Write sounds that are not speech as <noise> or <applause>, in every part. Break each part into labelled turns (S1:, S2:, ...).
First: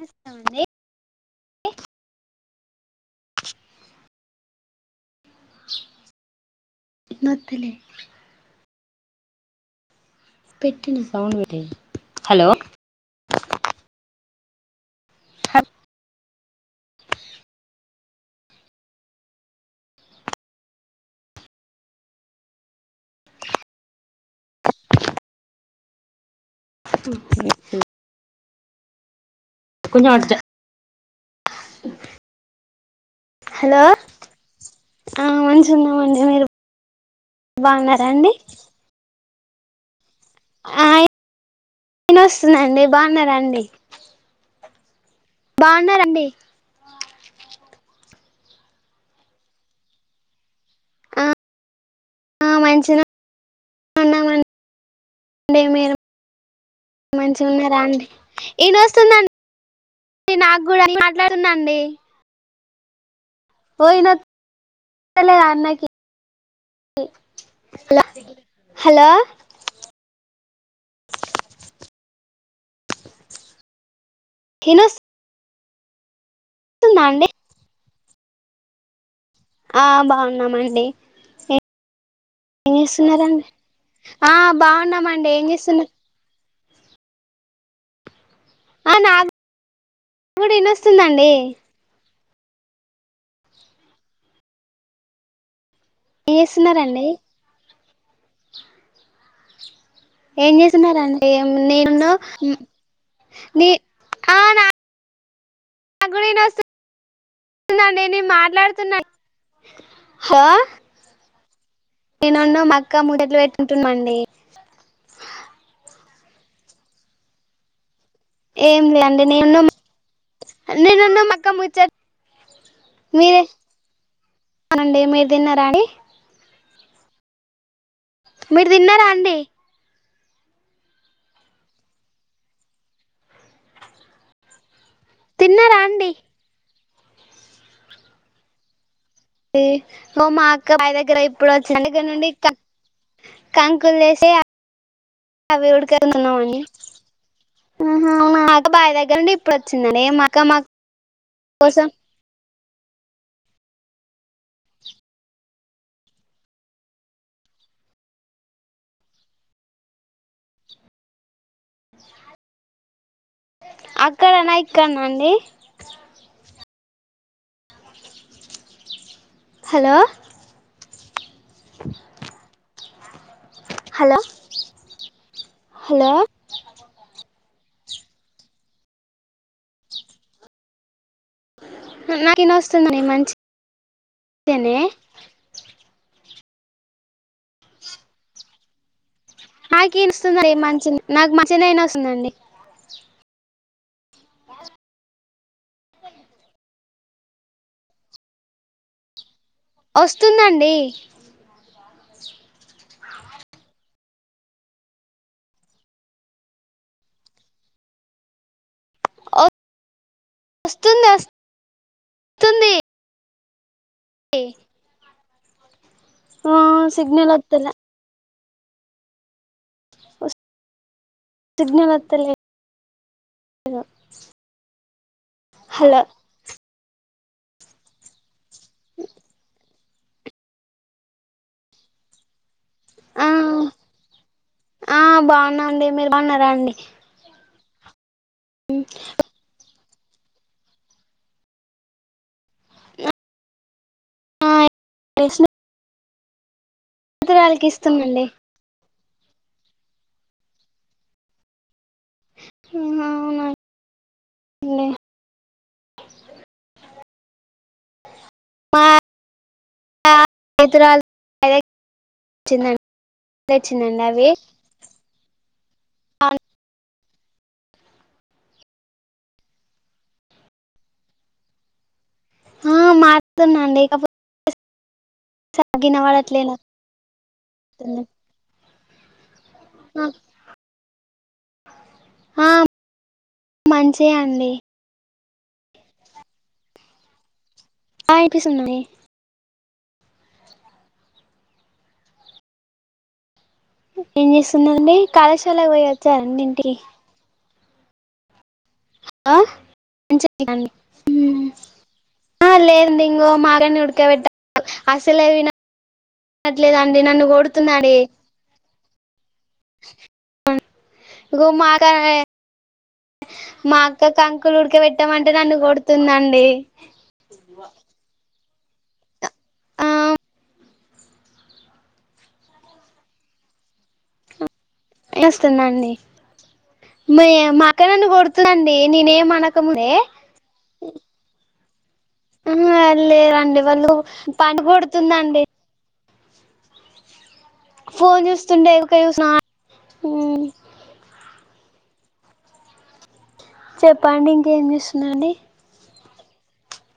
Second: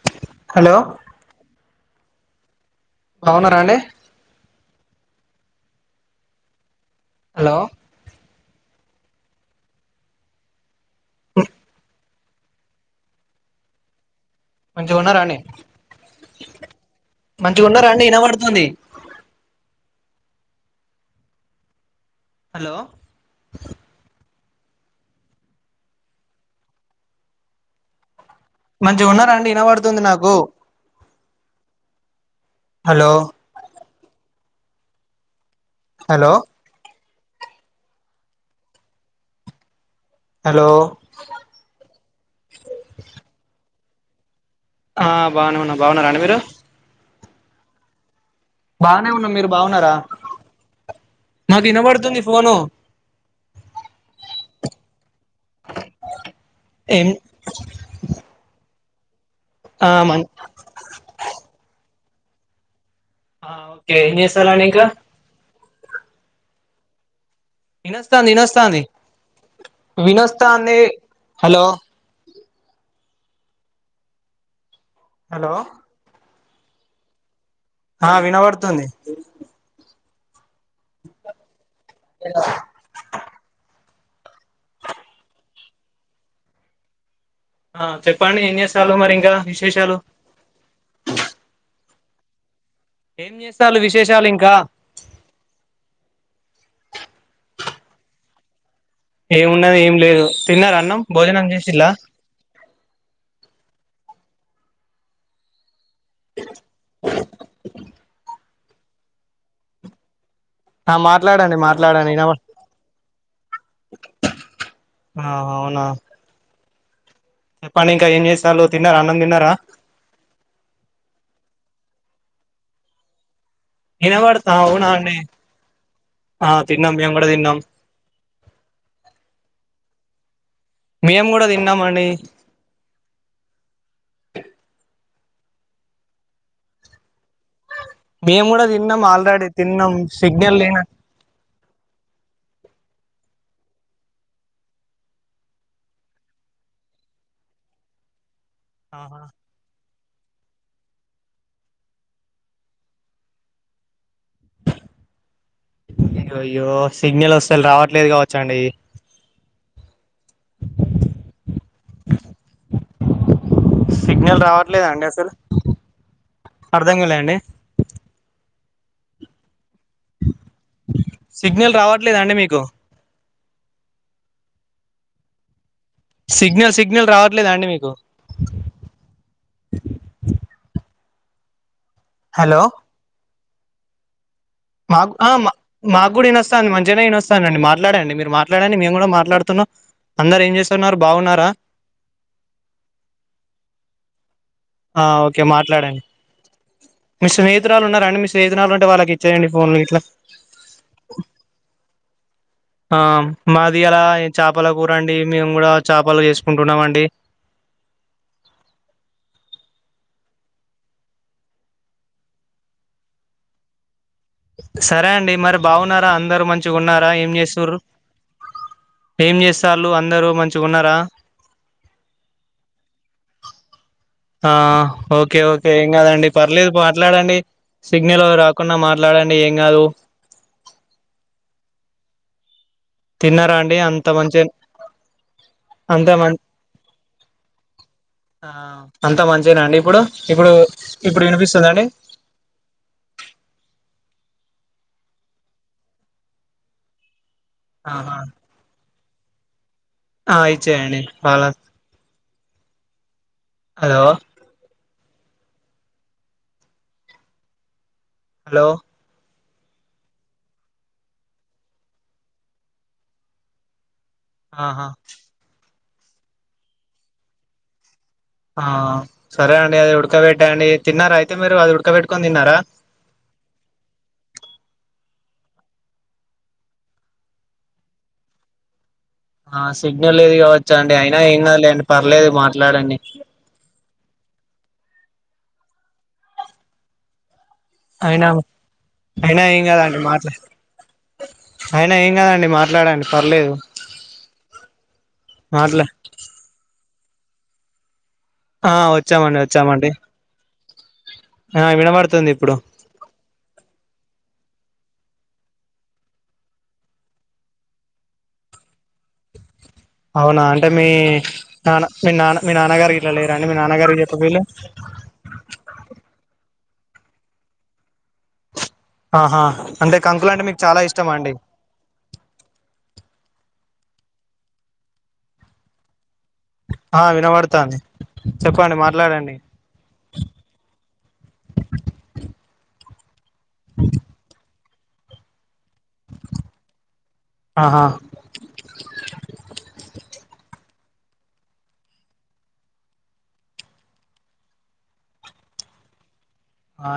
S1: వస్తం అండి
S2: హలో బావున్నారా అండి హలో
S1: <unintelligible> <unintelligible> హలో
S2: మంచిగా ఉన్నారా అండి మంచిగా ఉన్నారండి వినపడుతుంది హలో
S1: ఉ హూ హూ
S2: మంచిగున్నార అండి ఇనపడుతుంది
S1: జ
S2: నాకు హలో
S1: హలో ఆ మంచిగున్నామండి
S2: హలో
S1: మీరు బాగున్నారాండి
S2: హలో
S1: ఆ ఇనస్తుందండి బాగున్నరండి
S2: ఆ బానే ఉన్నా బాగున్నరా అండి
S1: బాగున్నారండి
S2: బాగనే ఉన్నా మీరు బాగున్నారా
S1: ఆ
S2: మాది వినబడుతుంది
S1: ఆ
S2: ఫోను
S1: మంచిగనే డి మీరు
S2: ఏం
S1: మంచి ఉన్నారా అండి
S2: ఆ మం
S1: ఇనస్తుందండి నాకు కూడా మాట్లాడుతునండి
S2: ఆ
S1: ఓ
S2: ఓకే ఏం చేస్తాలండి ఇంకా
S1: ఇనత్త లేదు ఆ అన్నకి
S2: ఇనస్తంది ఇనస్తంది
S1: హలో
S2: వినస్తాంది హలో
S1: తినస్
S2: హలో
S1: తిన్న అండి
S2: ఆ వినబడుతుంది
S1: ఆ బాగున్నామండి ఏ ఏం చేస్తున్నరండి ఆ బాగున్నామండి ఏం చేస్తున్నరు
S2: ఆ చెప్పండి ఏం జెసలు
S1: ఆ
S2: మరి ఇంకా
S1: నాకు
S2: విశేషాలు
S1: కూడా ఇనొస్తుందండి
S2: ఏం చేస్తాలు విశేషాలు ఇంకా
S1: స్తున్నరండి
S2: ఏం ఉన్నది ఏం లేదు
S1: ఏం
S2: తిన్నార అన్నం
S1: చేసున్నారండి
S2: భోజనం
S1: ఏం
S2: చేసిల్లా
S1: నేను నీ ఆ నాకు కూడా ఇనస్తుందండి నే మాట్లాడుతున్నా అండీ హో
S2: ఆ మాట్లాడండి మాట్ ట్లాడండి ఇనవ
S1: మా అక్క ముచ్చట్లు పెట్టుకుంటున్నాండి
S2: ఆ అవునా చెప్పండి ఇంకా ఏం చేస్తాలు
S1: ఏం
S2: తిన్నారా
S1: లే
S2: అన్నం
S1: అండి
S2: తిన్నారా
S1: నేను నేనున్న మగ్ ఒక ముచ్చట్ మీరే
S2: ఇనవడుతా అవునా
S1: అండి
S2: అడి
S1: మీరు తిన్నారా అండి
S2: ఆ తిన్నం మేము కూడా తిన్నాం
S1: మీరు తిన్నారా అండి
S2: మేము కూడా తిన్నామండి
S1: తిన్నరా అండి
S2: మేము కూడా తిన్నాం ఆల్రెడీ తిన్నాం
S1: ఓ మా
S2: సిగ్నల్
S1: అక్క
S2: లేనా
S1: బావి దగ్గర ఇప్పుడు వచ్చిన దగ్గర నుండి క కంకులు దేసే అ అవి ఉడక అన్నం అండీ ఆహా అవునా బావి దగ్గర నుండి ఇప్పుడు వచ్చిందండి ఇగ మాక్క మా కోసం
S2: అయ్యయ్యో సిగ్నల్ అసల్ రావట్లేదు కావచ్చా అండి సిగ్నల్
S1: అక్కడనా ఇక్కడనా
S2: రావట్లేదండి అసలు
S1: అండి
S2: అర్ధం కలేండి
S1: హలో
S2: సిగ్నల్ రావట్లేద అండీ మీకు
S1: హలో హలో
S2: సిగ్నల్ సిగ్నల్ రావట్లేదాండి మీకు హలో
S1: నాకినోస్తుందండి మంచిగ
S2: మాకు ఆ మా మాకు కూడా ఇనస్తదండి మంచిగనే ఇనస్తందండి మాట్లాడండి మీరు మాట్లాడండి మేము కూడా మాట్ మాట్లాడుతున్నా
S1: నాకి
S2: అందరు
S1: ఇనొస్తుందండి
S2: ఏం
S1: మంచి
S2: చేస్తున్నారు
S1: నాకు
S2: బాగున్నారా
S1: మంచిగనే ఇనొస్తుందండి
S2: ఆ ఓకే మాట్లాడండి మీ స్నేహతురాలు ఉన్నారండి మీ స్నేహితురాలు ఉంటే వాళ్ళకి చేయడి పోన్ వీట్ల
S1: వస్తుందండి
S2: ఆ మాది అలా చేపల కూరండి మేము కూడా చేపలు చేసుకుంటున్నాం అండి
S1: ఓ వస్తుంది వస్తుంది
S2: సరే అండి మరి బాగున్నారా అందరూ
S1: ఆ
S2: మంచిగా ఉన్నారా ఏం
S1: సిగ్నల్ వత్తలే
S2: చేస్తూరు ఏం చేస్తళు అందరు మంచిగా ఉన్నార
S1: సిగ్న వాత్తలే
S2: ఆ ఓకే ఓకే ఏం కదండి పర్లేదు మాట్లాడండి సిగ్నల్ రాకుండా మాట్లాడండి ఏం కాదు
S1: ఆ
S2: తిన్నారా అండి అంత మంచి
S1: ఆ బాగున్నా అండి
S2: అంత
S1: మీరు
S2: మంచి
S1: బాగున్నారా అండి
S2: ఆ అంత మంచిగానండి ఇప్పుడు ఇప్పుడు ఇప్పుడు వినిపిస్తుందండి
S1: <inaudible> ఇతరాలకి
S2: ఆహా
S1: ఇస్తుందండి
S2: ఆ అయిచయని వాళ హలో
S1: ఏందీ
S2: హలో
S1: <inaudible>
S2: ఆహా
S1: అవును
S2: ఆ సరే అండి అది ఉడకబెట్టా అండి తిన్నరా అయితే మీరు అది ఉడకబెట్
S1: ఆ మారుతునండి ఇకపో వినబడట్లే నాకు
S2: ఆ సిగ్నల్ ఏది కావచ్చా అండి అయినా ఏ కా లేండి పర్లేదు మాట్లాడండి
S1: మంచి అండి ఆ
S2: అయినా
S1: వినిపిస్తుందండి
S2: అయినా మాట్లా అయినా ఏం కదండి మాట్లాడండి పర్లేదు
S1: ఏం చేస్తుందండి కాళాశాల
S2: మాట్లా
S1: పోయొచ్చారండి ఇంటికి
S2: ఆ
S1: ఆ
S2: వచ్చామండి వచ్చామండి
S1: హ్మ్
S2: ఆ వినబడుతుంది
S1: ఆ
S2: ఇప్పుడు
S1: లేదు అంది ఇంకో మగని ఉడుక వెట్ట అసలేవిట్లేదండి నన్ను కోడుతున్నాడే
S2: అవునా అంటే మీ
S1: ఇగో మా
S2: నాన్న
S1: అక్క
S2: మీ నాన్న మీ నాన్నగారు గిట్ల లేరుండి మీ నాన్నగారు చెప్ప వీళ్ళు
S1: కొడుతుదండి
S2: ఆహా అంటే కంకులు అంటే మీకు చాలా ఇష్టంమా అండి
S1: ఇష్టమే అండి
S2: ఆ
S1: మ మా
S2: వినబడతాంది
S1: అక్క నన్ను కొడుతుందిండి
S2: చెప్పండి
S1: నేను ఏం
S2: మాట్లాడండి
S1: అనక ముందే హు హు లేరండి వాళ్ళు పని పడుతుందండి
S2: ఆహా
S1: ఫోన్ చూస్తుండే ఊకె చూసినా హ్మ్ చెప్పండి ఇంకేం చేస్తున్నాండి.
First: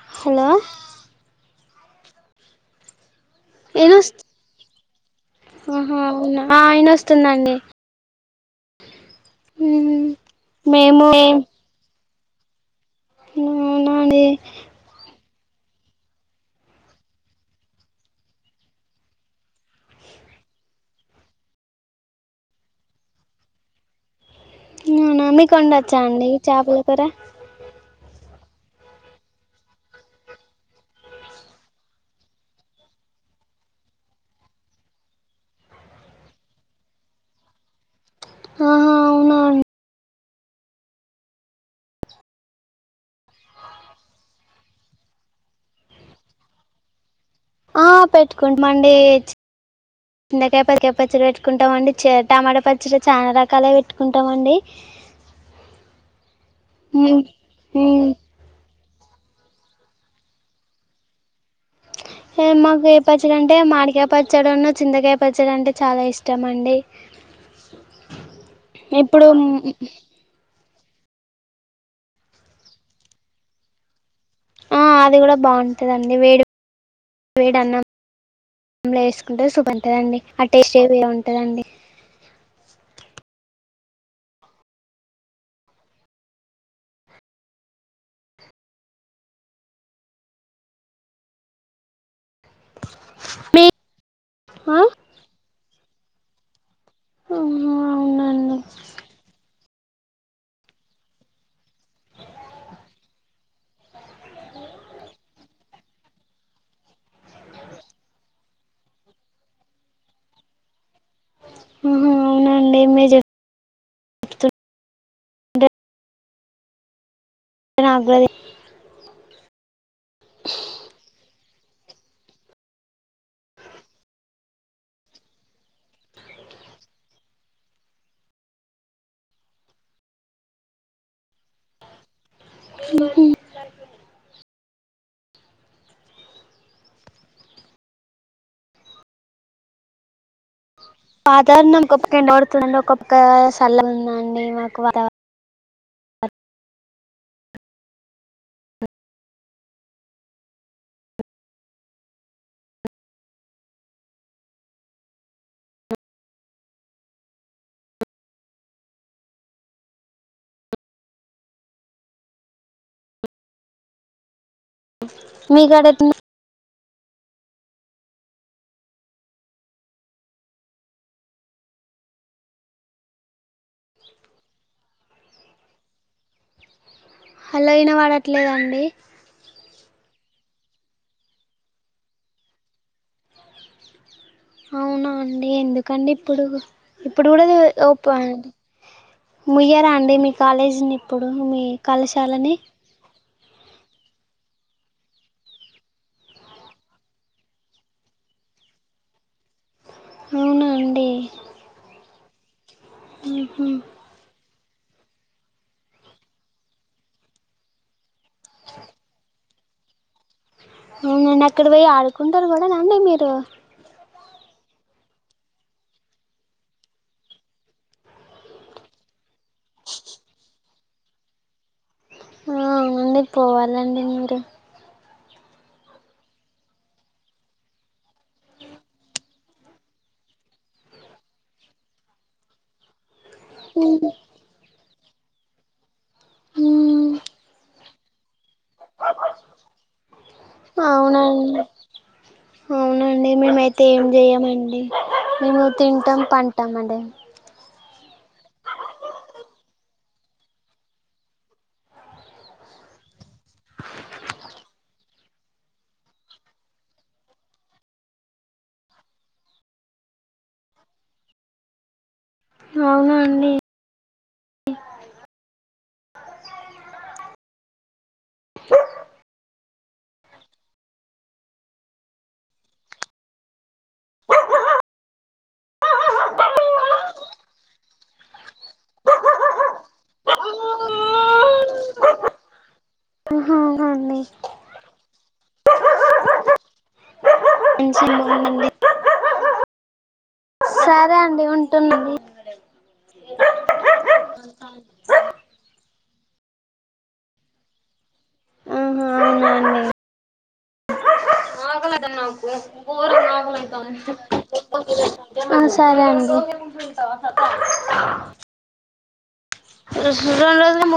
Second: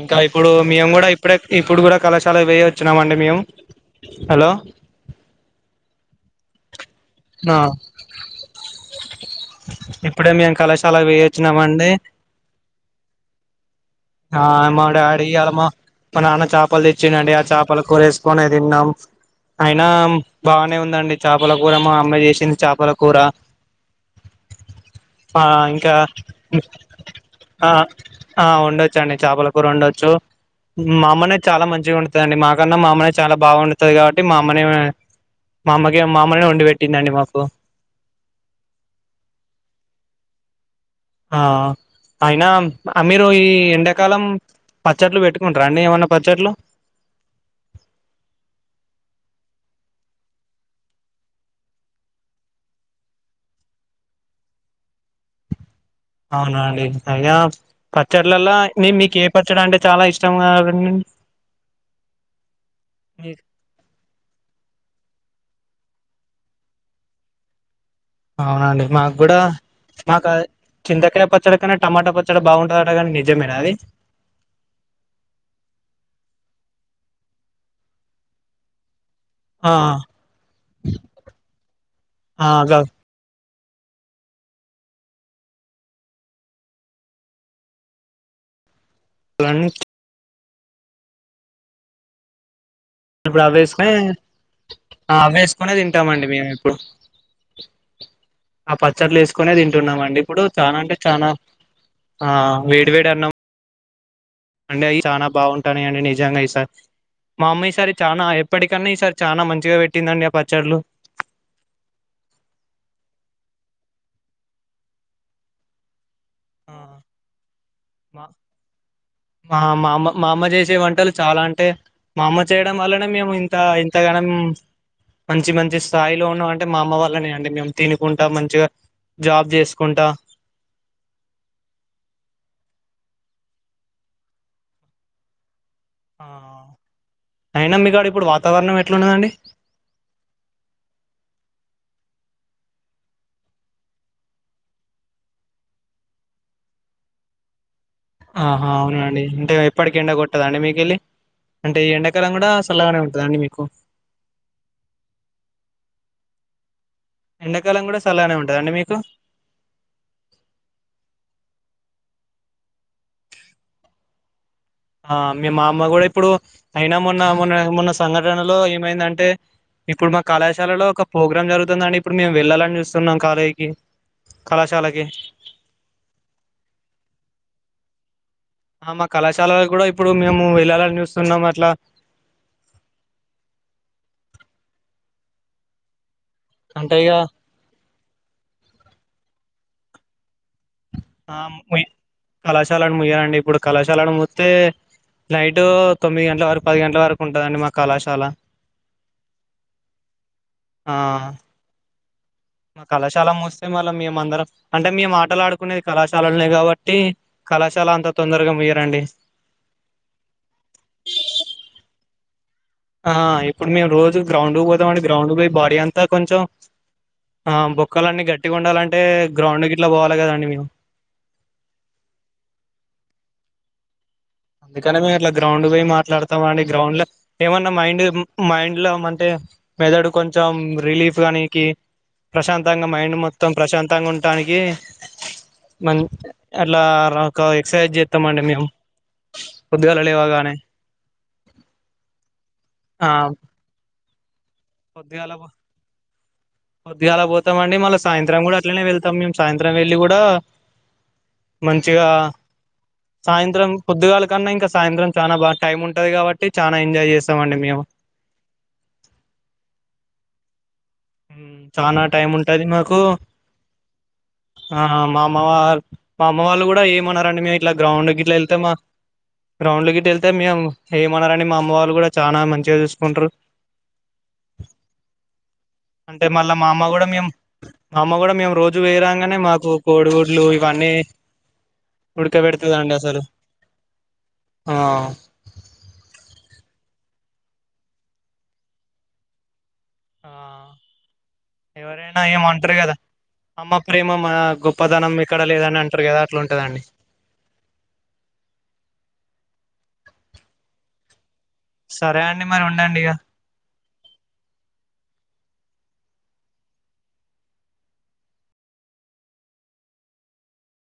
S2: ఇంకా ఇప్పుడు మేము కూడా ఇప్పుడే ఇప్పుడు కూడా కళాశాల పోయి వచ్చినాం అండి మేము హలో
S1: హ హ అవునా మా ఆయన వస్తుందండి
S2: ఆ ఇప్పుడే మేము కళాశాల వేయొచ్చినామండి.
S1: అవునా అండి
S2: ఆ మా డాడ ఇయ్యాల మా నాన్న చేపలు తెచ్చిండి ఆ చేపలు కూరేసుకొని తిన్నాం. అయినా బానే ఉందండి చేపల కూర మా అమ్మాయి చేసింది చేపల కూర
S1: అవునా
S2: ఆ
S1: మీకు
S2: ఇంకా
S1: వండొచ్చా అండి చేపల కూర
S2: ఆ ఆ ఉండ చ్చండి చాపలా కూరొండచ్చు మా అమ్మ నే చాలా మంచిగ వండుతదండి, మాకన్నా మా అమ్మనే చాలా బాగా వండుతది గాబట్టి మా అమ్మనే మా అమ్మకిగ మా అమ్మనే వండి పెట్టిందండి మాకు
S1: ఆహా అవునా అన్
S2: ఆ అయినా మీరు ఈ ఎండాకాలం పచ్చడ్లు పెట్టుకుంటార అండి ఏమన్న పచ్చడ్లు?
S1: ఆ పెట్టుకుంట మండి చింతకాయ పచ్చడి పెట్టుకుంటామండి చ టమాట పచ్చడి చానా రకాలుగ పెట్టుకుంటామండి.
S2: అవునా అండి, అయినా పచ్చడ్లల్ల మేన్ మీకే పచ్చడ అంటే చాలా ఇష్టంగా డండండీ
S1: హే మాకు ఏ పచ్చడంటే మాడికాయ పచ్చడున్ను చింతకాయ ప్ పచ్చడ అంటే చాలా ఇష్టంమండి
S2: అవునా అండి మాగ్గూడా మాకై చింతకాయ పచ్చడ కన్న టమాటా పచ్చడ బాగుంటదట కనీ నిజమేనా అది?
S1: ఆ అది గుడ బావుంటదండి వేడి వేడన్నమ్ లేస్ కుంటే
S2: ఆ
S1: సూపర్ ఉంటదండి ఆ టేస్టే వేరె ఉంటదండి.
S2: ఆ జాగ్ లన్నీ ఇప్పుడవ్వేసుకునే
S1: ఆ ఆహా
S2: అవ్వేసుకునే తింటామండి మేమిప్పుడు
S1: అవునండి
S2: ఆ పచ్చడ్లేసుకునే తింట్ తున్నమండి ఇప్పుడు చాన అంటే చానా ఆ వేడి వేడి అన్నం అండె అయ్యి చానా బావుంటానయండి నిజంగా ఈ సారీ మా అమ్మ ఈసారి చానా ఎప్పటికన్న ఈసారి చానా మంచిగా పెట్టిందండి ఆ పచ్చళ్లు.
S1: అహా అవునా అండి మిర్జెప్
S2: ఆ
S1: నాగ్గుడ దిన్
S2: ఆ మా అమ్మ మా అమ్మ చేసే వంటలు చాలా అంటే మా అమ్మ చేయడం వల్లనే మేము ఇంత ఇంతగనం మంచి మంచి స్థాయిలో ఉన్న అంటే మా అమ్మ వాళ్ళనే అండి, మేము తినుకుంట మంచిగా జాబ్ జేసుకుంటా ఆ ఆ అయినా మీ కాడ ఇప్పుడు వాతావరణం ఎట్లున్న దండి.
S1: వాతావరణం ఒక పక్క ఎండ గొడుతుంది ఒక పక్క సల్లగుందండి మాకు వాతావరణం
S2: ఆహా అవునా అండి అంటే ఎప్పడికి ఎండ గొట్టదా అండి మీకెళ్ళి అంటే ఎండాకాలం గూడా సల్లగనే ఉంటుందా అండి మీకు? ఎండాకాలం గూడ సల్లగనే ఉంటదా అండి మీకు ఆ మి
S1: మీ
S2: మా అమ్మ
S1: కాడ
S2: గూడ
S1: ఎట్లుంది
S2: ఇప్పుడు అయినా మొన్న మొన్న మొన్న సంఘటనలో ఏమైందంటే ఇప్పుడు మా కళాశాలలో ఒక ప్రోగ్రామ్ జరుగుతుందండి ఇప్పుడు మేము వెళ్ళాలని జూస్తున్నాం కాలేజ్ కి కళాశాలకి
S1: అల్ల ఇనబడట్
S2: ఆ మా కళాశాలల గూడ ఇప్ ఇప్పుడు మేము వెళ్ళాలన్ జూస్తున్నము అట్లా
S1: అవునా అండి ఎందుకండిప్పుడు
S2: అంటే ఇగ
S1: ఇప్పుడు గూడ దే ఓపండి ముయ్యరా అండి మీ కాలేజ్ ని
S2: ఆ ము ముయ్ కళాశాలను ముయరండి ఇప్పుడు కళాశాలను మూత్తే నైట్ తొమ్మిది గంటల వరకు పది గంటల వరకు ఉంటదండి మా కళాశాల
S1: అవునా
S2: ఆ
S1: అండి
S2: మా కళాశాల మూస్తే
S1: ఉహు
S2: మళ్ళ మేమందరం అంటే మేము ఆటలాడుకునేది కళాశాలల్నే కాబట్టి కళాశాల అంతా తొందరగా ముయ్యరండి
S1: అవునా అండి అక్కడబోయి ఆడుకున్
S2: ఆ ఇప్పుడు మేము రోజు గ్రౌండ్ పోతాం అండి. గ్రౌండ్ పోయి బాడీ అంతా కొంచెం ఆ బొక్కలున్నీ గట్టిగా ఉండాలంటే గ్రౌండ్ ఇట్లా పోవాలి కదండి మేము.
S1: ఆ అవునండి, పోవాలండి.
S2: నేను కనుగొనేదట్ల గ్రౌండ్ పోయి మాట్లాడతామండి. గ్రౌండ్ లో ఏమన్నా మైండ్ మైండ్ లో మంటే మెదడు కొంచెం మొత్తం రిలీఫ్ కానికి, ప్రశాంతంగా మైండ్ మొత్తం
S1: ఉహు
S2: ప్రశాంతంగా ఉండటానికి. మ అట్లా ఒక ఎక్సర్సైజ్ చేస్తామండి మేము. పొద్దుగాల లేవగానే
S1: అవునండి
S2: ఆ
S1: అవునండి, మేమయితే ఏం చెయ్యమండి.
S2: పొద్దుగాల
S1: అండి మేము తింటాం పంటాం అండి.
S2: పొద్దుగాల పోతామండి మళ్ళీ సాయంత్రం కూడా అట్లానే వెళ్తాం మేము. సాయంత్రం వెళ్ళి కూడా మంచిగా సాయంత్రం పొద్దుగాల కన్నా ఇంకా సాయంత్రం చాలా బాగా టైమ్ ఉంటది కాబట్టి, చాలా ఎంజాయ్ చేస్తామండి మేము. చాలా టైం ఉంటది మాకు
S1: అవునా అండి
S2: ఆ మా అమ్మ వా మా అమ్మ వాళ్ళు కూడా ఏమన్నారండి. మే ఇట్లా గ్రౌండ్ ఇట్లా వెళ్తే మా గ్రౌండ్కి వెళ్తే, మేము ఏమనరు మా అమ్మ వాళ్ళు కూడా, చాలా మంచిగా చూసుకుంటారు. అంటే మళ్ళా మా అమ్మ కూడా మేము మా అమ్మ కూడా మేము రోజు పోయరాంగానే, మాకు కోడిగుడ్లు ఇవన్నీ ఉడకబెడుతుందండి అసలు
S1: నీ
S2: ఆ <inaudible>
S1: మంచిగా ఉందండి
S2: ఆ
S1: సరే అండి ఉంటున్నాండి
S2: ఎవరైనా ఏమ అంటారు కదా? అమ్మ ప్రేమ గొప్పతనం ఎక్కడ లేదని అంటారు కదా? అట్లా ఉంటాదాండి.
S1: ఆహా అవునా అండి
S2: సరే అండి మరి ఉండండి ఇగ
S1: <unintelligible> ఆ సరే అండి. <unintelligible>